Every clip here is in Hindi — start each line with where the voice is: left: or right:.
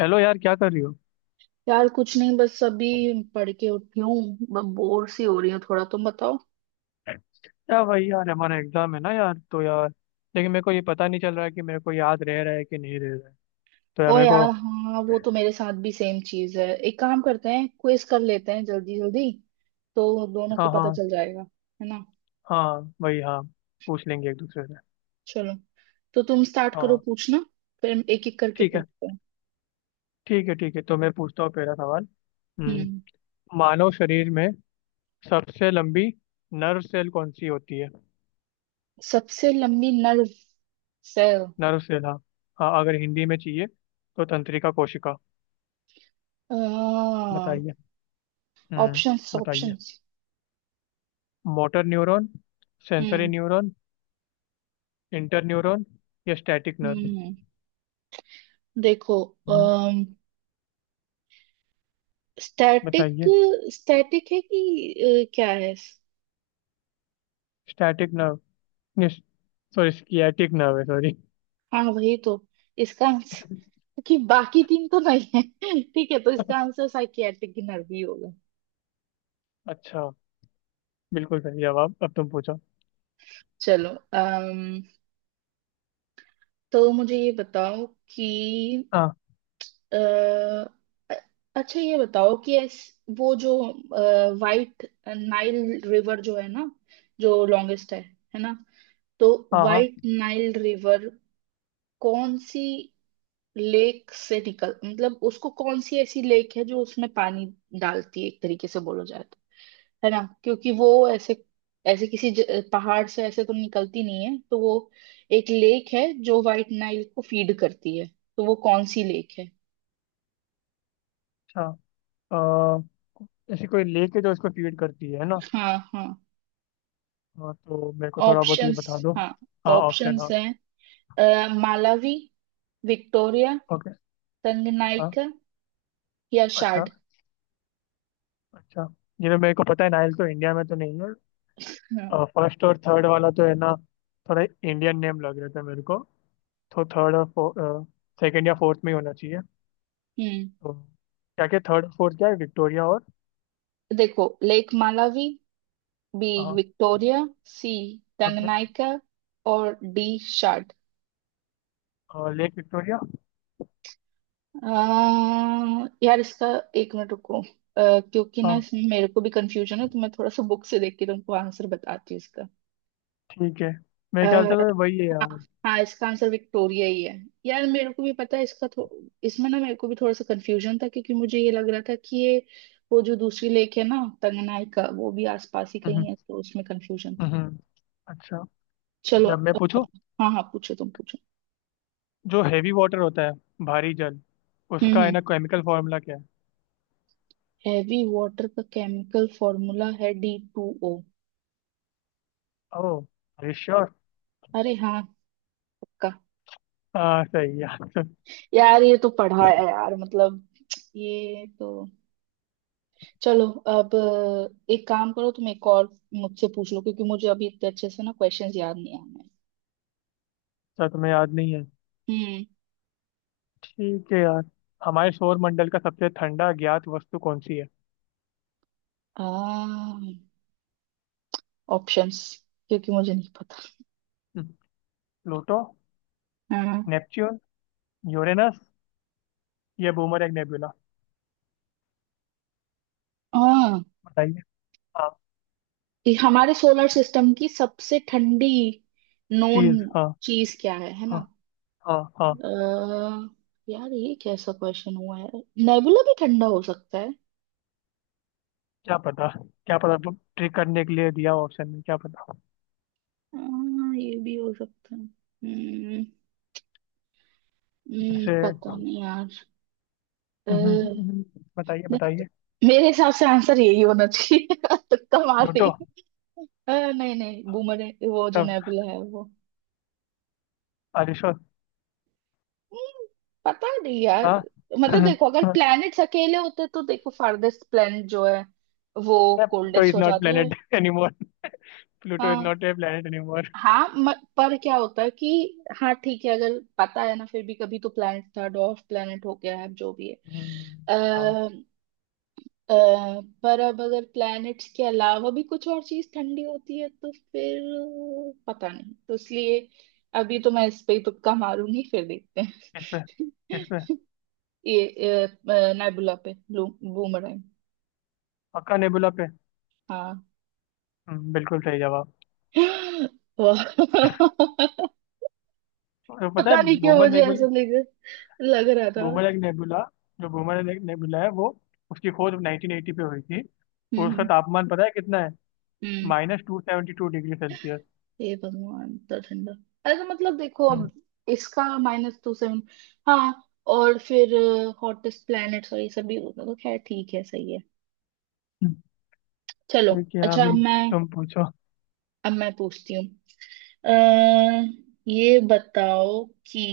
left: हेलो यार, क्या कर रही हो?
right: यार, कुछ नहीं, बस अभी पढ़ के उठी हूँ। बोर सी हो रही हूँ थोड़ा। तुम बताओ।
left: यार भाई यार, हमारा एग्जाम है ना यार, तो यार, लेकिन मेरे को ये पता नहीं चल रहा है कि मेरे को याद रह रहा है कि नहीं रह रहा है। तो यार
right: ओ
left: मेरे को।
right: यार, हाँ वो तो मेरे साथ भी सेम चीज है। एक काम करते हैं, क्विज कर लेते हैं जल्दी जल्दी, तो दोनों को
left: हाँ
right: पता
left: हाँ।
right: चल जाएगा। है ना?
left: हाँ भाई हाँ। पूछ लेंगे एक दूसरे से।
right: चलो, तो तुम स्टार्ट
left: हाँ
right: करो
left: हाँ।
right: पूछना, फिर हम एक एक करके
left: ठीक है,
right: पूछते हैं।
left: ठीक है ठीक है, तो मैं पूछता हूँ पहला सवाल। हम्म,
right: हम्म।
left: मानव शरीर में सबसे लंबी नर्व सेल कौन सी होती है?
right: सबसे लंबी नर्व सेल।
left: नर्व सेल, हाँ। हाँ, अगर हिंदी में चाहिए तो तंत्रिका कोशिका। बताइए। हम्म।
right: ऑप्शंस,
left: बताइए।
right: Options.
left: Motor neuron, sensory
right: hmm,
left: neuron, interneuron या स्टैटिक नर्व।
right: हम्म। देखो,
left: हम्म,
right: स्टैटिक,
left: बताइए।
right: स्टैटिक है कि क्या है?
left: Static nerve, sorry sciatic nerve है, सॉरी।
right: हाँ वही तो इसका आंसर, क्योंकि बाकी तीन तो नहीं है। ठीक है, तो इसका आंसर साइकियाट्रिक नर्व ही होगा।
left: अच्छा। बिल्कुल सही जवाब, अब तुम पूछो।
right: चलो। अम तो मुझे ये बताओ कि
left: हाँ
right: अ, अ- अच्छा, ये बताओ कि वो जो वाइट नाइल रिवर जो है ना, जो लॉन्गेस्ट है ना, तो
left: हाँ। हाँ।
right: वाइट नाइल रिवर कौन सी लेक से निकल, मतलब उसको कौन सी ऐसी लेक है जो उसमें पानी डालती है, एक तरीके से बोलो जाए तो, है ना, क्योंकि वो ऐसे ऐसे किसी पहाड़ से ऐसे तो निकलती नहीं है, तो वो एक लेक है जो व्हाइट नाइल को फीड करती है, तो वो कौन सी लेक है?
left: अच्छा। अ, ऐसी कोई लेक है जो इसको फीड करती है ना?
right: हाँ, हाँ,
left: हाँ तो मेरे को थोड़ा बहुत ये
right: ऑप्शंस,
left: बता दो।
right: हाँ,
left: हाँ, ऑप्शन,
right: ऑप्शंस
left: हाँ।
right: हैं, मालावी, विक्टोरिया,
left: ओके। अच्छा।
right: तंगनाइका, या
left: अच्छा।
right: शाड।
left: अच्छा। जिन्हें मेरे को पता है, नाइल तो इंडिया में तो नहीं है।
right: हाँ,
left: फर्स्ट और थर्ड वाला तो है ना, थोड़ा इंडियन नेम लग रहे थे मेरे को। तो थर्ड और सेकंड या फोर्थ में ही होना चाहिए।
right: हम्म।
left: तो क्या क्या थर्ड फोर्थ क्या है, विक्टोरिया और?
right: देखो, लेक मालावी, बी,
left: हाँ।
right: Victoria, C,
left: okay.
right: तंगनाइका, और डी, शार्ट।
left: और लेक विक्टोरिया।
right: यार, इसका एक मिनट रुको, क्योंकि ना
left: हाँ।
right: इसमें मेरे को भी कंफ्यूजन है, तो मैं थोड़ा सा बुक से देख के तुमको आंसर बताती हूँ इसका।
left: ठीक है, मेरे ख्याल
right: अह,
left: से तो वही है
right: हाँ,
left: यार।
right: हाँ, इसका आंसर विक्टोरिया ही है। यार, मेरे को भी पता है इसका। इसमें ना मेरे को भी थोड़ा सा कंफ्यूजन था, क्योंकि मुझे ये लग रहा था कि ये वो जो दूसरी लेक है ना, तंगनाइका, वो भी आसपास ही कहीं
left: हम्म।
right: है, तो उसमें कंफ्यूजन था।
left: हम्म, अच्छा। ठीक
right: चलो।
left: है, अब मैं पूछूं।
right: हाँ, हाँ, पूछो, तुम पूछो।
left: जो हैवी वाटर होता है, भारी जल,
right: हम्म,
left: उसका है ना केमिकल फॉर्मूला क्या है?
right: हैवी वाटर का केमिकल फॉर्मूला है D two O.
left: O sure.
right: अरे, हाँ, पक्का।
left: हाँ सही है, अच्छा।
right: यार, ये तो पढ़ा है यार, मतलब ये तो। चलो, अब एक काम करो, तुम एक और मुझसे पूछ लो, क्योंकि मुझे अभी इतने अच्छे से ना क्वेश्चंस याद नहीं आ रहे हैं।
left: तुम्हें याद नहीं है?
right: हम्म।
left: ठीक है यार। हमारे सौर मंडल का सबसे ठंडा ज्ञात वस्तु कौन सी है?
right: आ ऑप्शंस, क्योंकि मुझे नहीं पता।
left: हम्म, प्लूटो,
right: हाँ,
left: नेपच्यून, यूरेनस या बूमरैंग नेबुला।
right: हाँ,
left: बताइए। हाँ।
right: ये हमारे सोलर सिस्टम की सबसे ठंडी नोन
left: चीज, हाँ।
right: चीज क्या है
left: हाँ
right: ना?
left: हाँ। हाँ।
right: अह, यार, ये कैसा क्वेश्चन हुआ है। नेबुला भी ठंडा हो सकता है।
left: क्या पता, क्या पता वो ट्रिक करने के लिए दिया ऑप्शन में, क्या पता।
right: हाँ, ये भी हो सकता है। हम्म।
left: ऐसे।
right: पता नहीं यार। अह,
left: हम्म, हम्म, हम्म, हम्म। बताइए
right: नहीं,
left: बताइए।
right: मेरे हिसाब से आंसर यही होना चाहिए तुक्का मार रही
left: प्लूटो।
right: हूँ। नहीं, नहीं, बूमर, वो जो
left: सब
right: नेबुला है वो।
left: अरिशो।
right: हम्म, पता नहीं यार।
left: हाँ।
right: मतलब देखो, अगर प्लैनेट्स अकेले होते तो देखो, फार्देस्ट प्लैनेट जो है वो
left: प्लूटो
right: कोल्डेस्ट
left: इज
right: हो
left: नॉट
right: जाते हैं।
left: Planet anymore. प्लूटो इज
right: हाँ,
left: नॉट ए प्लेनेट एनीमोर।
right: हाँ, पर क्या होता है कि हाँ ठीक है, अगर पता है ना, फिर भी कभी तो प्लेनेट था, डॉर्फ प्लेनेट हो गया है, जो भी है।
left: हम्म, हाँ।
right: आ, पर अब अगर प्लैनेट्स के अलावा भी कुछ और चीज ठंडी होती है, तो फिर पता नहीं, तो इसलिए अभी तो मैं इस पे ही तुक्का मारूंगी, फिर देखते
left: किस पे? किस पे?
right: हैं। ये नेबुला पे, बूमरैंग।
left: पक्का नेबुला पे?
right: हाँ।
left: बिल्कुल सही जवाब।
right: वाह।
left: तो पता है,
right: पता नहीं क्यों
left: बूमर
right: मुझे
left: नेबुला।
right: ऐसा लग लग रहा था।
left: बूमर एक नेबुला। जो बूमर एक नेबुला है, वो, उसकी खोज 1980 पे हुई थी। और उसका
right: हम्म,
left: तापमान पता है कितना है?
right: हम्म।
left: -72 डिग्री सेल्सियस।
right: हे भगवान, तो ठंडा। अरे, तो मतलब देखो, अब इसका माइनस टू सेवन। हाँ। और फिर हॉटेस्ट प्लैनेट्स और ये सब भी होगा, तो खैर ठीक है, सही है। चलो।
left: ठीक है,
right: अच्छा, अब
left: अभी
right: मैं
left: तुम पूछो।
right: अब मैं पूछती हूँ। अः ये बताओ कि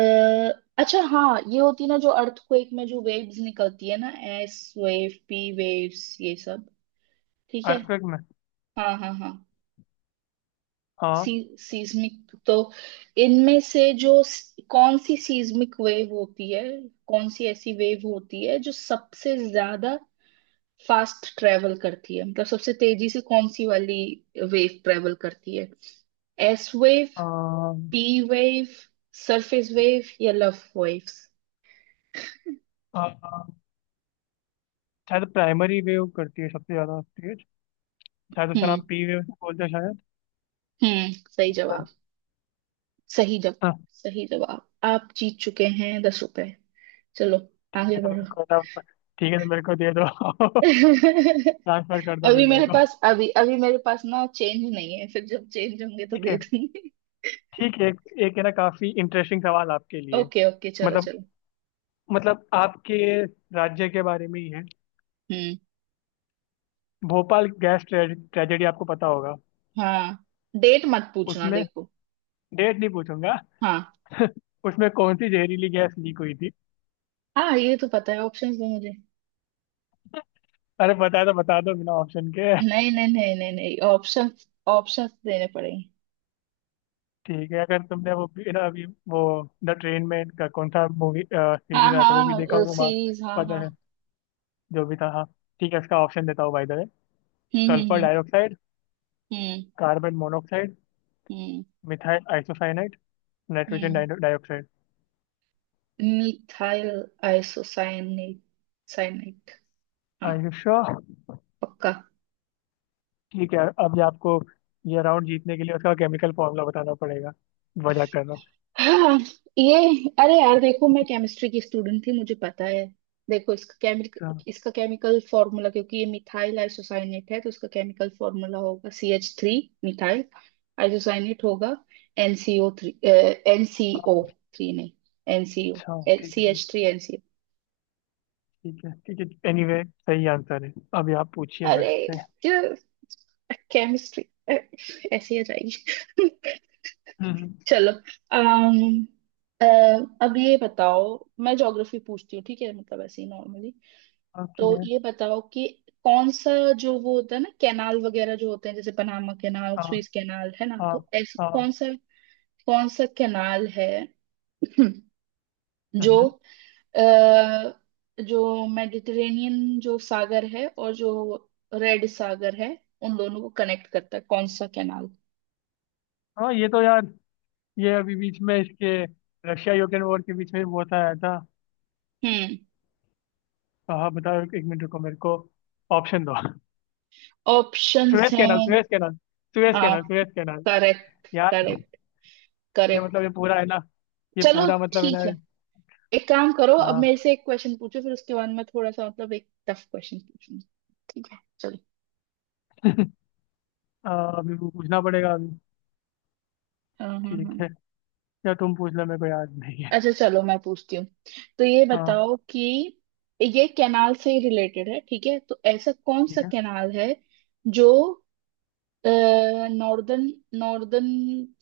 right: अः अच्छा हाँ, ये होती है ना जो अर्थक्वेक में जो वेव्स निकलती है ना, एस वेव, पी वेव्स, ये सब, ठीक है।
left: अर्थक्वेक में।
right: हाँ, हाँ, हाँ,
left: हाँ।
right: सीस्मिक, तो इनमें से जो कौन सी सीस्मिक वेव होती है, कौन सी ऐसी वेव होती है जो सबसे ज्यादा फास्ट ट्रेवल करती है, मतलब सबसे तेजी से कौन सी वाली वेव ट्रेवल करती है? S wave,
left: uh,
right: P wave, surface wave, या लव वेव्स।
left: अ, शायद प्राइमरी वेव करती है सबसे ज्यादा तेज। शायद उसका
right: हम्म,
left: नाम पी वेव बोलते हैं शायद।
right: हम्म। सही जवाब, सही जवाब,
left: हाँ।
right: सही जवाब। आप जीत चुके हैं 10 रुपए। चलो,
left: ठीक
right: आगे
left: है, तो मेरे
right: बढ़ो।
left: को ना। ठीक है, तो मेरे को दे दो, ट्रांसफर कर दो फिर मेरे को।
right: अभी अभी मेरे पास ना चेंज नहीं है, फिर जब चेंज होंगे तो
left: ठीक
right: दे
left: है
right: देंगे।
left: ठीक है, एक, एक है ना काफी इंटरेस्टिंग सवाल आपके लिए।
right: ओके, ओके, चलो,
left: मतलब
right: चलो।
left: मतलब आपके राज्य के बारे में ही है।
right: हम्म।
left: भोपाल गैस ट्रेजेडी आपको पता होगा।
right: हाँ, डेट मत पूछना
left: उसमें
right: देखो।
left: डेट नहीं पूछूंगा।
right: हाँ,
left: उसमें कौन सी जहरीली गैस लीक हुई थी?
right: हाँ, ये तो पता है। ऑप्शंस दो मुझे।
left: अरे पता है तो बता दो बिना ऑप्शन के।
right: नहीं, नहीं, नहीं, नहीं, नहीं, ऑप्शंस, ऑप्शंस देने पड़ेंगे।
left: ठीक है, अगर तुमने वो भी- ना अभी वो द ट्रेन में का कौन सा मूवी
right: हाँ,
left: सीरीज आया था वो भी देखा
right: हाँ,
left: होगा।
right: सीरीज, हाँ, हाँ।
left: पता है, जो भी था, हाँ। ठीक है, इसका ऑप्शन देता हूँ by the way.
right: Hmm,
left: sulphur
right: hmm,
left: dioxide,
right: hmm,
left: carbon monoxide,
right: hmm,
left: methyl isocyanide, nitrogen
right: hmm,
left: dioxide.
right: Methyl isocyanate, cyanate. हाँ,
left: आई, यू श्योर?
right: पक्का।
left: ठीक है, अब ये आपको ये राउंड जीतने के लिए उसका केमिकल फॉर्मूला बताना पड़ेगा। वजह कर रहा हूँ।
right: हाँ, ये, अरे यार देखो, मैं केमिस्ट्री की स्टूडेंट थी, मुझे पता है। देखो, इसका केमिक
left: अच्छा।
right: इसका केमिकल फॉर्मूला, क्योंकि ये मिथाइल आइसोसाइनेट है, तो इसका केमिकल फॉर्मूला होगा C H three, methyl isocyanate होगा एनसीओ थ्री, एनसीओ थ्री नहीं, एनसीओ,
left: अच्छा, ठीक है
right: सी
left: ठीक है।
right: H three NCO.
left: ठीक है ठीक है, एनीवे सही आंसर है। अभी आप पूछिए मेरे
right: अरे,
left: से।
right: केमिस्ट्री ऐसी आ जाएगी।
left: हम्म।
right: चलो। अम अ, अब ये बताओ, मैं ज्योग्राफी पूछती हूँ, ठीक है, मतलब ऐसे ही नॉर्मली। तो
left: ओके।
right: ये बताओ कि कौन सा, जो वो होता है ना कैनाल वगैरह जो होते हैं, जैसे पनामा कैनाल,
left: हाँ
right: स्विस कैनाल, है ना,
left: हाँ
right: तो ऐसा
left: हाँ।
right: कौन सा, कौन सा कैनाल है? जो
left: हम्म।
right: अ, जो मेडिटेरेनियन जो सागर है, और जो रेड सागर है, उन दोनों को कनेक्ट करता है, कौन सा कैनाल?
left: हाँ, ये तो यार, ये अभी बीच में इसके रशिया यूक्रेन वॉर के बीच में वो होता आया था।
right: हम्म।
left: हाँ हाँ, बताओ, एक मिनट रुको, मेरे को ऑप्शन दो।
right: ऑप्शंस
left: सुएज कैनाल,
right: हैं।
left: सुएज कैनाल, सुएज
right: हाँ,
left: कैनाल, सुएज कैनाल।
right: करेक्ट,
left: यार,
right: करेक्ट,
left: ये मतलब
right: करेक्ट।
left: ये पूरा है ना, ये
right: चलो,
left: पूरा मतलब है ना।
right: ठीक है। एक काम करो, अब
left: आ,
right: मेरे से एक क्वेश्चन पूछो, फिर उसके बाद मैं थोड़ा सा मतलब एक टफ क्वेश्चन पूछूंगी। ठीक है, चलो।
left: आ, अभी वो पूछना पड़ेगा अभी।
right: हाँ, हाँ, हाँ,
left: ठीक है, या तुम पूछ लो, मेरे को याद नहीं है।
right: अच्छा, चलो, मैं पूछती हूँ। तो ये
left: हाँ।
right: बताओ कि ये कैनाल से ही रिलेटेड है, ठीक है, तो ऐसा कौन सा
left: ठीक है।
right: कैनाल है जो नॉर्दर्न, नॉर्दर्न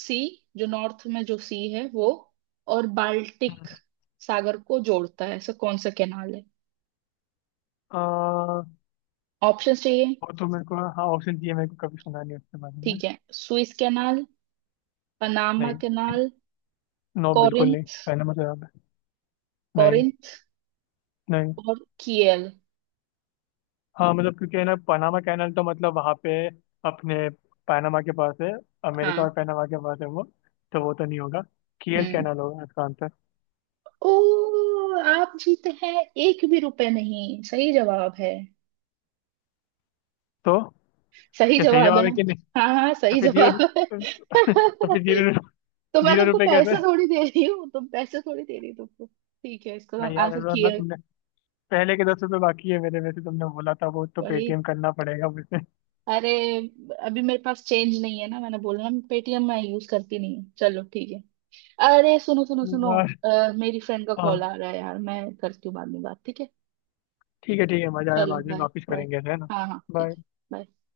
right: सी, जो नॉर्थ में जो सी है वो, और
left: हम्म,
right: बाल्टिक सागर को जोड़ता है, ऐसा कौन सा कैनाल है?
left: आ,
right: ऑप्शन चाहिए?
left: वो तो मेरे को, हाँ ऑप्शन चाहिए, मेरे को कभी सुना नहीं उसके बारे में।
right: ठीक है। सुइस कैनाल, पनामा
left: नहीं,
right: कनाल,
left: नो, बिल्कुल नहीं,
right: कोरिंथ,
left: पहला मतलब याद है। नहीं
right: कोरिंथ,
left: नहीं।
right: और कियल।
left: हाँ मतलब, क्योंकि है ना पनामा कैनल, तो मतलब वहाँ पे अपने पनामा के पास है, अमेरिका
right: हाँ।
left: और पनामा के पास है वो। तो वो तो नहीं होगा, कियल
right: हम्म।
left: कैनल होगा इसका आंसर।
right: ओ, आप जीते हैं, एक भी रुपए नहीं सही जवाब है।
left: तो
right: सही
left: क्या सही
right: जवाब है
left: जवाब
right: ना?
left: है कि नहीं?
right: हाँ, हाँ,
left: तो
right: सही
left: फिर जीरो।
right: जवाब है।
left: तो फिर जीरो।
right: तो मैं
left: जीरो
right: तुमको
left: रुपये
right: पैसे
left: कैसे?
right: थोड़ी दे रही हूँ, तुम पैसे थोड़ी दे रही हो तुमको, ठीक है, इसका
left: नहीं यार
right: आंसर
left: अनुराग, ना
right: कियल।
left: तुमने पहले के 10 रुपये बाकी है मेरे, वैसे तुमने बोला था वो तो
right: वही।
left: पेटीएम करना पड़ेगा मुझसे।
right: अरे, अभी मेरे पास चेंज नहीं है ना, मैंने बोला ना, पेटीएम मैं यूज करती नहीं हूँ। चलो, ठीक है। अरे, सुनो, सुनो, सुनो,
left: यार।
right: मेरी फ्रेंड का कॉल
left: हाँ।
right: आ रहा है यार, मैं करती हूँ बाद में बात, ठीक है।
left: ठीक है ठीक है, मजा आया,
right: चलो,
left: बाद में
right: बाय,
left: वापिस
right: बाय।
left: करेंगे ऐसे, है ना?
right: हाँ, हाँ, ठीक
left: बाय।
right: है, bye।